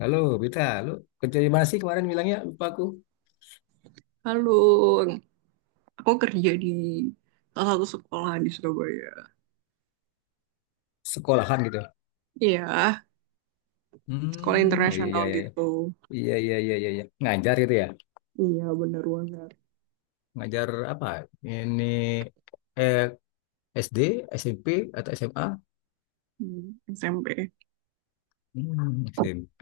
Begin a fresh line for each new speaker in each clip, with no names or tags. Halo, Bita, lu kerja di mana sih kemarin bilangnya? Lupa aku.
Halo, aku kerja di salah satu sekolah di Surabaya.
Sekolahan gitu.
Iya, sekolah
Hmm, iya,
internasional
iya, iya.
gitu.
Iya, iya, iya, iya, iya. Ngajar gitu ya?
Iya, bener banget.
Ngajar apa? Ini eh, SD, SMP, atau SMA?
Hmm, SMP.
Hmm, SMP.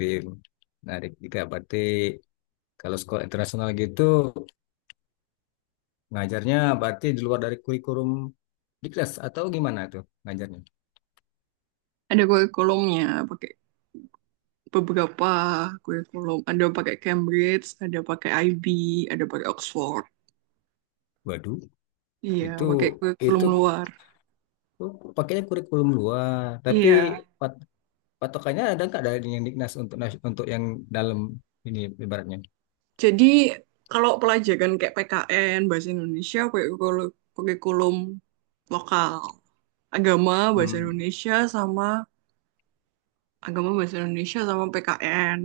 Menarik juga. Berarti kalau sekolah internasional gitu, ngajarnya berarti di luar dari kurikulum di kelas atau gimana tuh ngajarnya?
Ada kurikulumnya, pakai beberapa kurikulum. Ada pakai Cambridge, ada pakai IB, ada pakai Oxford.
Waduh,
Iya,
itu
pakai kurikulum
itu
luar.
tuh pakainya kurikulum luar, tapi
Iya.
patokannya ada nggak dari yang Dignas untuk untuk yang dalam ini ibaratnya?
Jadi kalau pelajaran kayak PKN, bahasa Indonesia, pakai kurikulum kurikulum lokal. Agama, bahasa
Hmm,
Indonesia, sama agama bahasa Indonesia sama PKN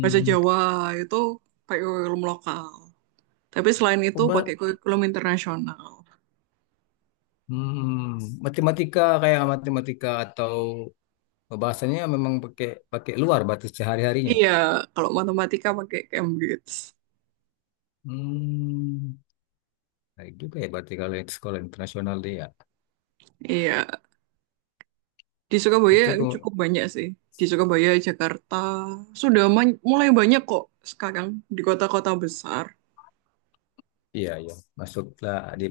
bahasa Jawa itu pakai kurikulum lokal, tapi selain itu
coba,
pakai kurikulum internasional.
matematika kayak matematika atau bahasanya memang pakai pakai luar batas sehari-harinya.
Iya, kalau matematika pakai Cambridge.
Hmm, baik juga ya berarti kalau yang sekolah internasional dia ya.
Iya, di Surabaya
Itu kok
cukup banyak sih. Di Surabaya, Jakarta sudah mulai banyak kok sekarang di kota-kota besar.
iya iya, masuklah di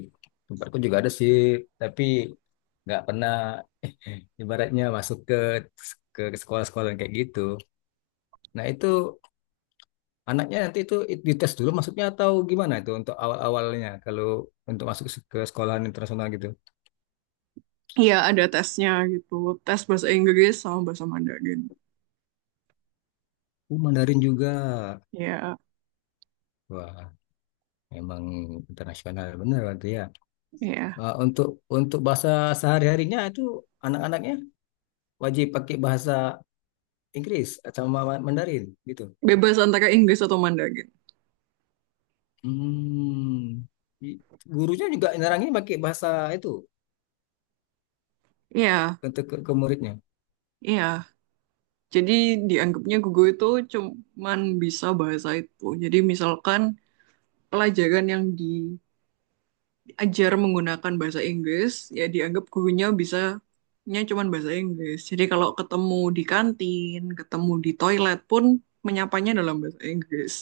tempatku juga ada sih, tapi nggak pernah ibaratnya masuk ke sekolah-sekolah yang kayak gitu. Nah, itu anaknya nanti itu dites dulu masuknya atau gimana itu untuk awal-awalnya kalau untuk masuk ke sekolahan internasional gitu.
Iya, ada tesnya gitu, tes bahasa Inggris sama bahasa Mandarin.
Mandarin juga.
Iya,
Wah, emang internasional bener berarti ya.
iya.
Uh, untuk untuk bahasa sehari-harinya itu anak-anaknya wajib pakai bahasa Inggris sama Mandarin gitu.
Bebas antara Inggris atau Mandarin.
Hmm. I- Gurunya juga nerangin pakai bahasa itu
Iya,
untuk ke muridnya.
iya. Jadi dianggapnya Gugu itu cuman bisa bahasa itu. Jadi misalkan pelajaran yang diajar menggunakan bahasa Inggris, ya dianggap gurunya bisanya cuman bahasa Inggris. Jadi kalau ketemu di kantin, ketemu di toilet pun menyapanya dalam bahasa Inggris.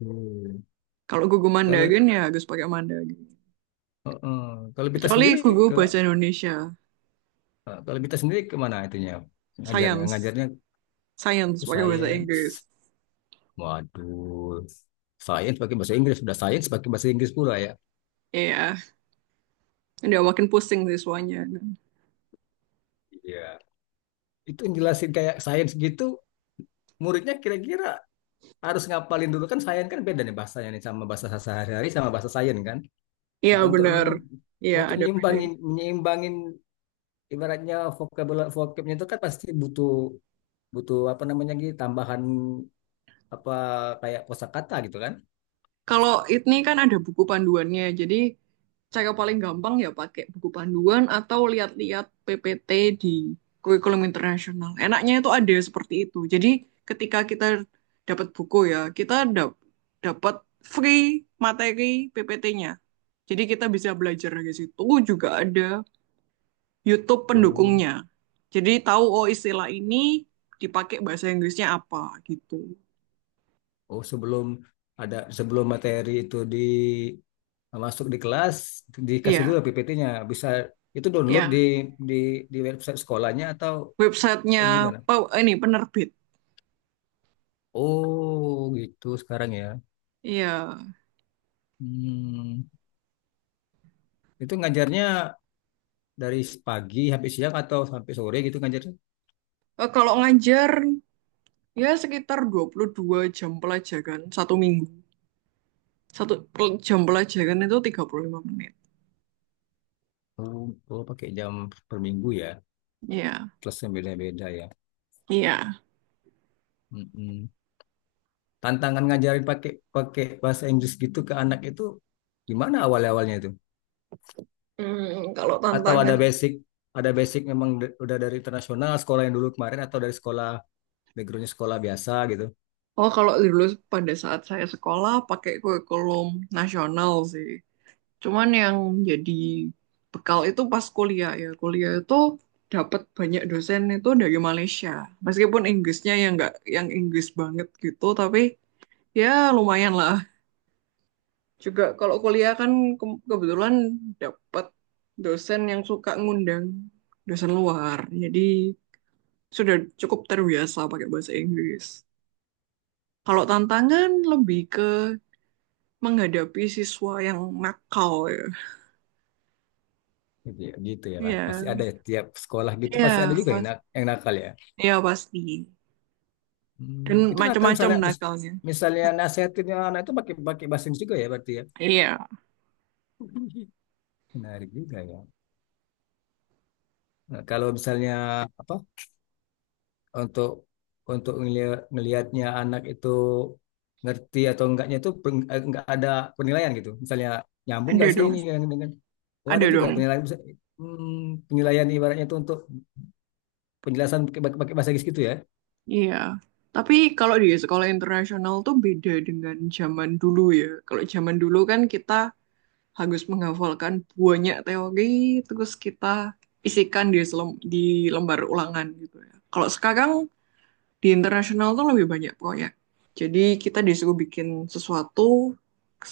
Hmm.
Kalau Gugu
Kalau
Mandarin ya harus pakai Mandarin.
uh-uh. Kalau kita
Kecuali Gugu
sendiri
bahasa Indonesia,
Nah, kalau kita sendiri kemana itunya? Ngajarnya,
science,
ngajarnya
science
ke
pakai bahasa Inggris.
sains. Waduh, sains pakai bahasa Inggris. Sudah sains pakai bahasa Inggris pula ya.
Iya, udah makin pusing siswanya.
Iya. Itu yang jelasin kayak sains gitu, muridnya kira-kira harus ngapalin dulu kan sains kan beda nih bahasanya nih sama bahasa sehari-hari sama bahasa sains kan.
Iya,
Nah, untuk
benar.
nyim
Iya,
untuk
ada beda.
nyimbangin menyeimbangin ibaratnya vocabnya itu kan pasti butuh butuh apa namanya gitu tambahan apa kayak kosakata gitu kan.
Kalau ini kan ada buku panduannya, jadi cara paling gampang ya pakai buku panduan atau lihat-lihat PPT di kurikulum internasional. Enaknya itu ada seperti itu. Jadi ketika kita dapat buku ya, kita dapat free materi PPT-nya. Jadi kita bisa belajar dari situ, juga ada YouTube
Oh.
pendukungnya. Jadi tahu, oh, istilah ini dipakai bahasa Inggrisnya apa gitu.
Oh, sebelum materi itu di masuk di kelas dikasih
Iya,
dulu PPT-nya. Bisa itu download
ya.
di di website sekolahnya atau
Websitenya
gimana?
ini penerbit.
Oh, gitu sekarang ya.
Iya.
Hmm, itu ngajarnya dari pagi sampai siang atau sampai sore gitu ngajarnya?
Eh, kalau ngajar ya sekitar 22 jam pelajaran satu minggu. Satu jam pelajaran itu 35 menit.
Oh, oh pakai jam per minggu ya.
Iya.
Kelasnya beda-beda ya.
Iya.
Mm-mm. Tantangan ngajarin pakai pakai bahasa Inggris gitu ke anak itu gimana awal-awalnya itu?
Kalau
Atau
tantangan.
ada basic memang udah dari internasional sekolah yang dulu kemarin atau dari sekolah backgroundnya sekolah biasa gitu.
Oh, kalau dulu pada saat saya sekolah pakai kurikulum nasional sih. Cuman yang jadi bekal itu pas kuliah ya. Kuliah itu dapat banyak dosen itu dari Malaysia. Meskipun Inggrisnya yang nggak yang Inggris banget gitu, tapi ya lumayan lah juga kalau kuliah kan kebetulan dapat dosen yang suka ngundang dosen luar. Jadi sudah cukup terbiasa pakai bahasa Inggris. Kalau tantangan lebih ke menghadapi siswa yang nakal ya.
Gitu ya, gitu ya Pak.
Iya,
Pasti ada ya, tiap sekolah gitu pasti ada
iya,
juga yang,
pas,
yang nakal ya.
iya, pasti. Dan
Itu nakal
macam-macam
misalnya mis-
nakalnya.
misalnya nasihatinnya anak itu pakai pakai bahasa Inggris juga ya berarti ya.
Iya,
Menarik juga ya. Nah, kalau misalnya apa untuk untuk ngelihatnya anak itu ngerti atau enggaknya itu enggak ada penilaian gitu. Misalnya nyambung enggak
ada
sih
dong,
ini dengan. Oh, ada
ada
juga
dong.
penilaian, penilaian ibaratnya itu untuk penjelasan pakai bahasa Inggris gitu ya.
Iya. Tapi kalau di sekolah internasional tuh beda dengan zaman dulu ya. Kalau zaman dulu kan kita harus menghafalkan banyak teori terus kita isikan di di lembar ulangan gitu ya. Kalau sekarang di internasional tuh lebih banyak proyek. Jadi kita disuruh bikin sesuatu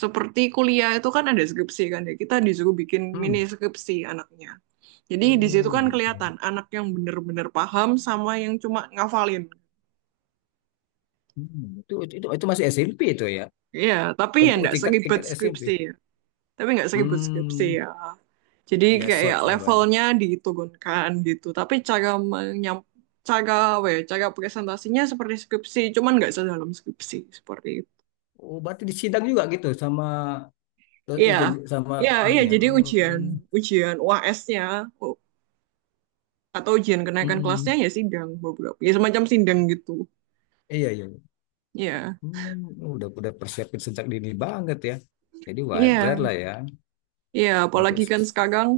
seperti kuliah itu kan ada skripsi kan ya. Kita disuruh bikin mini
Hmm.
skripsi anaknya. Jadi di situ
Oh
kan
gitu.
kelihatan anak yang benar-benar paham sama yang cuma ngafalin.
Hmm. Itu masih SMP itu ya.
Iya, tapi ya
Untuk
enggak
tingkat
seribet
tingkat SMP.
skripsi, tapi nggak seribut skripsi ya.
Hmm.
Jadi
Ya
kayak
short ya Bang.
levelnya diturunkan gitu. Tapi cara apa ya, cara presentasinya seperti skripsi, cuman nggak sedalam skripsi seperti itu.
Oh, berarti disidang juga gitu sama
Iya,
itu sama
iya, iya.
ibunya.
Jadi ujian,
Hmm.
ujian UAS-nya u- atau ujian kenaikan kelasnya
Mm-mm.
ya sidang beberapa, ya semacam sidang gitu.
Iya iya.
Iya,
Udah persiapin sejak dini banget ya. Jadi wajar
iya,
lah ya
iya. Apalagi
untuk
kan sekarang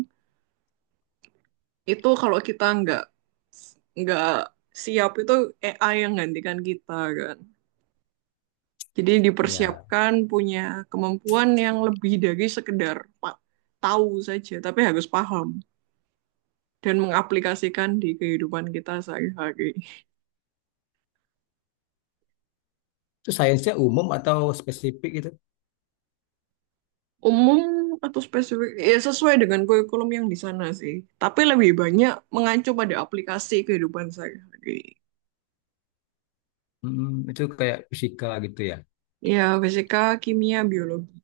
itu kalau kita nggak siap itu AI yang gantikan kita kan. Jadi
ya
dipersiapkan punya kemampuan yang lebih dari sekedar tahu saja, tapi harus paham dan mengaplikasikan di kehidupan kita sehari-hari.
itu sainsnya umum atau spesifik gitu.
Umum atau spesifik, ya sesuai dengan kurikulum yang di sana sih. Tapi lebih banyak mengacu pada aplikasi kehidupan sehari-hari.
Mm-mm, itu kayak fisika gitu ya.
Ya, fisika, kimia, biologi.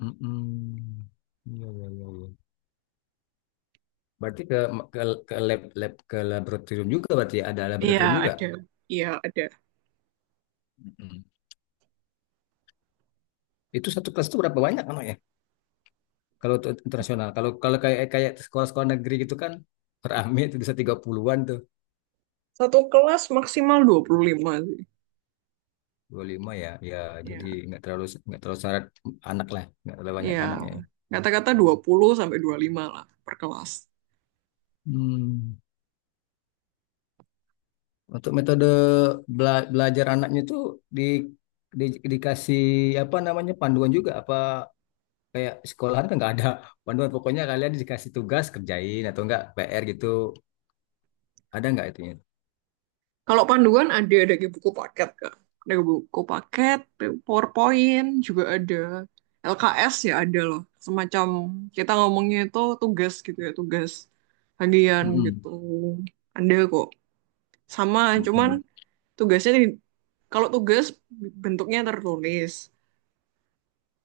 Mm-mm. Iya, iya, iya, iya. Berarti ke ke laboratorium juga berarti ya? Ada laboratorium
Ya,
juga.
ada. Ya, ada.
Mm-mm. Itu satu kelas itu berapa banyak anaknya? Kalau untuk internasional, kalau kalau kayak kayak sekolah-sekolah negeri gitu kan rame itu bisa 30-an tuh.
Satu kelas maksimal 25 sih.
Dua puluh lima ya, ya jadi
Ya,
nggak terlalu syarat anak lah, nggak terlalu banyak
ya.
anaknya, ya.
Kata-kata 20 sampai 25 lah per kelas.
Hmm. Untuk metode belajar anaknya itu di, dikasih apa namanya panduan juga apa kayak sekolahan kan nggak ada panduan pokoknya kalian dikasih tugas kerjain atau enggak PR gitu ada nggak itunya?
Kalau panduan ada dari buku paket Kak. Dari buku paket, PowerPoint juga ada. LKS ya ada loh. Semacam kita ngomongnya itu tugas gitu ya, tugas harian gitu.
Mm-mm.
Ada kok. Sama, cuman
Mm-mm.
tugasnya di- kalau tugas bentuknya tertulis.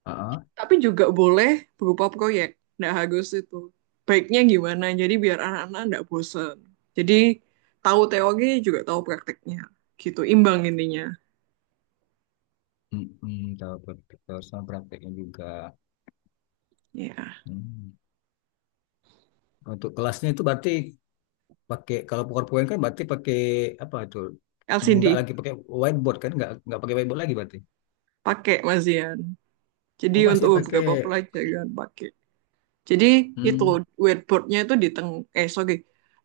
Heeh.
Tapi juga boleh berupa proyek. Nggak harus itu. Baiknya gimana? Jadi biar anak-anak nggak bosen. Jadi tahu teori juga tahu prakteknya. Gitu, imbang intinya.
Mm-mm, tahu sama prakteknya juga.
Ya.
Hmm. Untuk kelasnya itu berarti pakai kalau PowerPoint kan berarti pakai apa itu nggak
LCD
lagi pakai whiteboard kan nggak pakai whiteboard lagi berarti.
pakai Mazian. Jadi
Oh, masih
untuk
pakai.
beberapa pelajaran pakai. Jadi itu
hmm,
whiteboardnya itu di teng eh, sorry,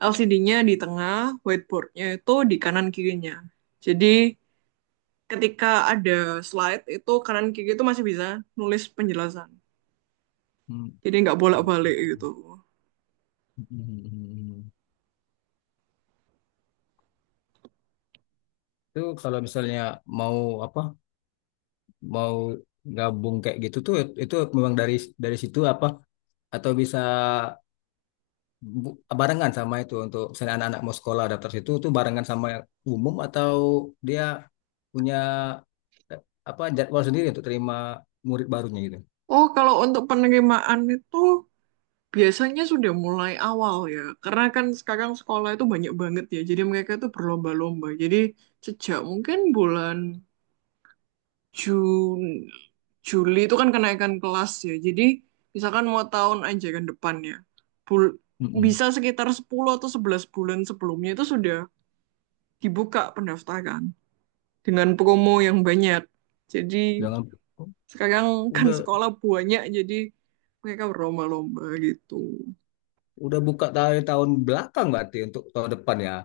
LCD-nya di tengah, whiteboardnya itu di kanan kirinya. Jadi ketika ada slide itu kanan kiri itu masih bisa nulis penjelasan.
hmm,
Jadi nggak bolak-balik gitu.
itu kalau misalnya mau apa mau gabung kayak gitu tuh itu memang dari situ apa atau bisa barengan sama itu untuk misalnya anak-anak mau sekolah daftar situ tuh barengan sama yang umum atau dia punya eh, apa jadwal sendiri untuk terima murid barunya
Oh, kalau untuk penerimaan itu biasanya sudah mulai awal ya. Karena kan sekarang sekolah itu banyak banget ya. Jadi mereka itu berlomba-lomba. Jadi sejak mungkin bulan Jun- Juli itu kan kenaikan kelas ya. Jadi misalkan mau tahun aja kan depannya. Bul-
gitu.
bisa sekitar 10 atau 11 bulan sebelumnya itu sudah dibuka pendaftaran dengan promo yang banyak. Jadi
Jangan
sekarang kan
udah
sekolah banyak, jadi mereka berlomba-lomba gitu.
udah buka dari tahun belakang berarti untuk tahun depan ya.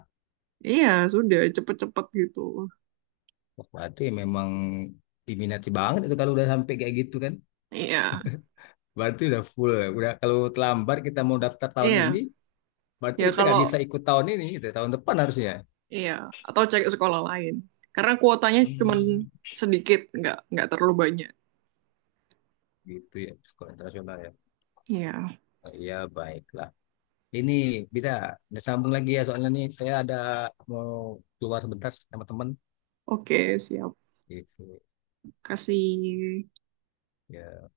Iya, sudah cepet-cepet gitu.
Wah, berarti memang diminati banget itu kalau udah sampai kayak gitu kan.
Iya,
Berarti udah full, ya. Udah kalau terlambat kita mau daftar tahun ini,
iya.
berarti
Ya,
kita
kalau
nggak bisa ikut tahun ini, gitu. Tahun depan harusnya.
iya atau cari sekolah lain. Karena kuotanya cuman
Hmm.
sedikit, nggak terlalu banyak.
Gitu ya, sekolah internasional ya.
Iya,
Oh, iya, baiklah. Ini bisa udah sambung lagi ya soalnya nih saya ada mau keluar sebentar sama teman
oke, siap.
gitu.
Kasih.
Ya.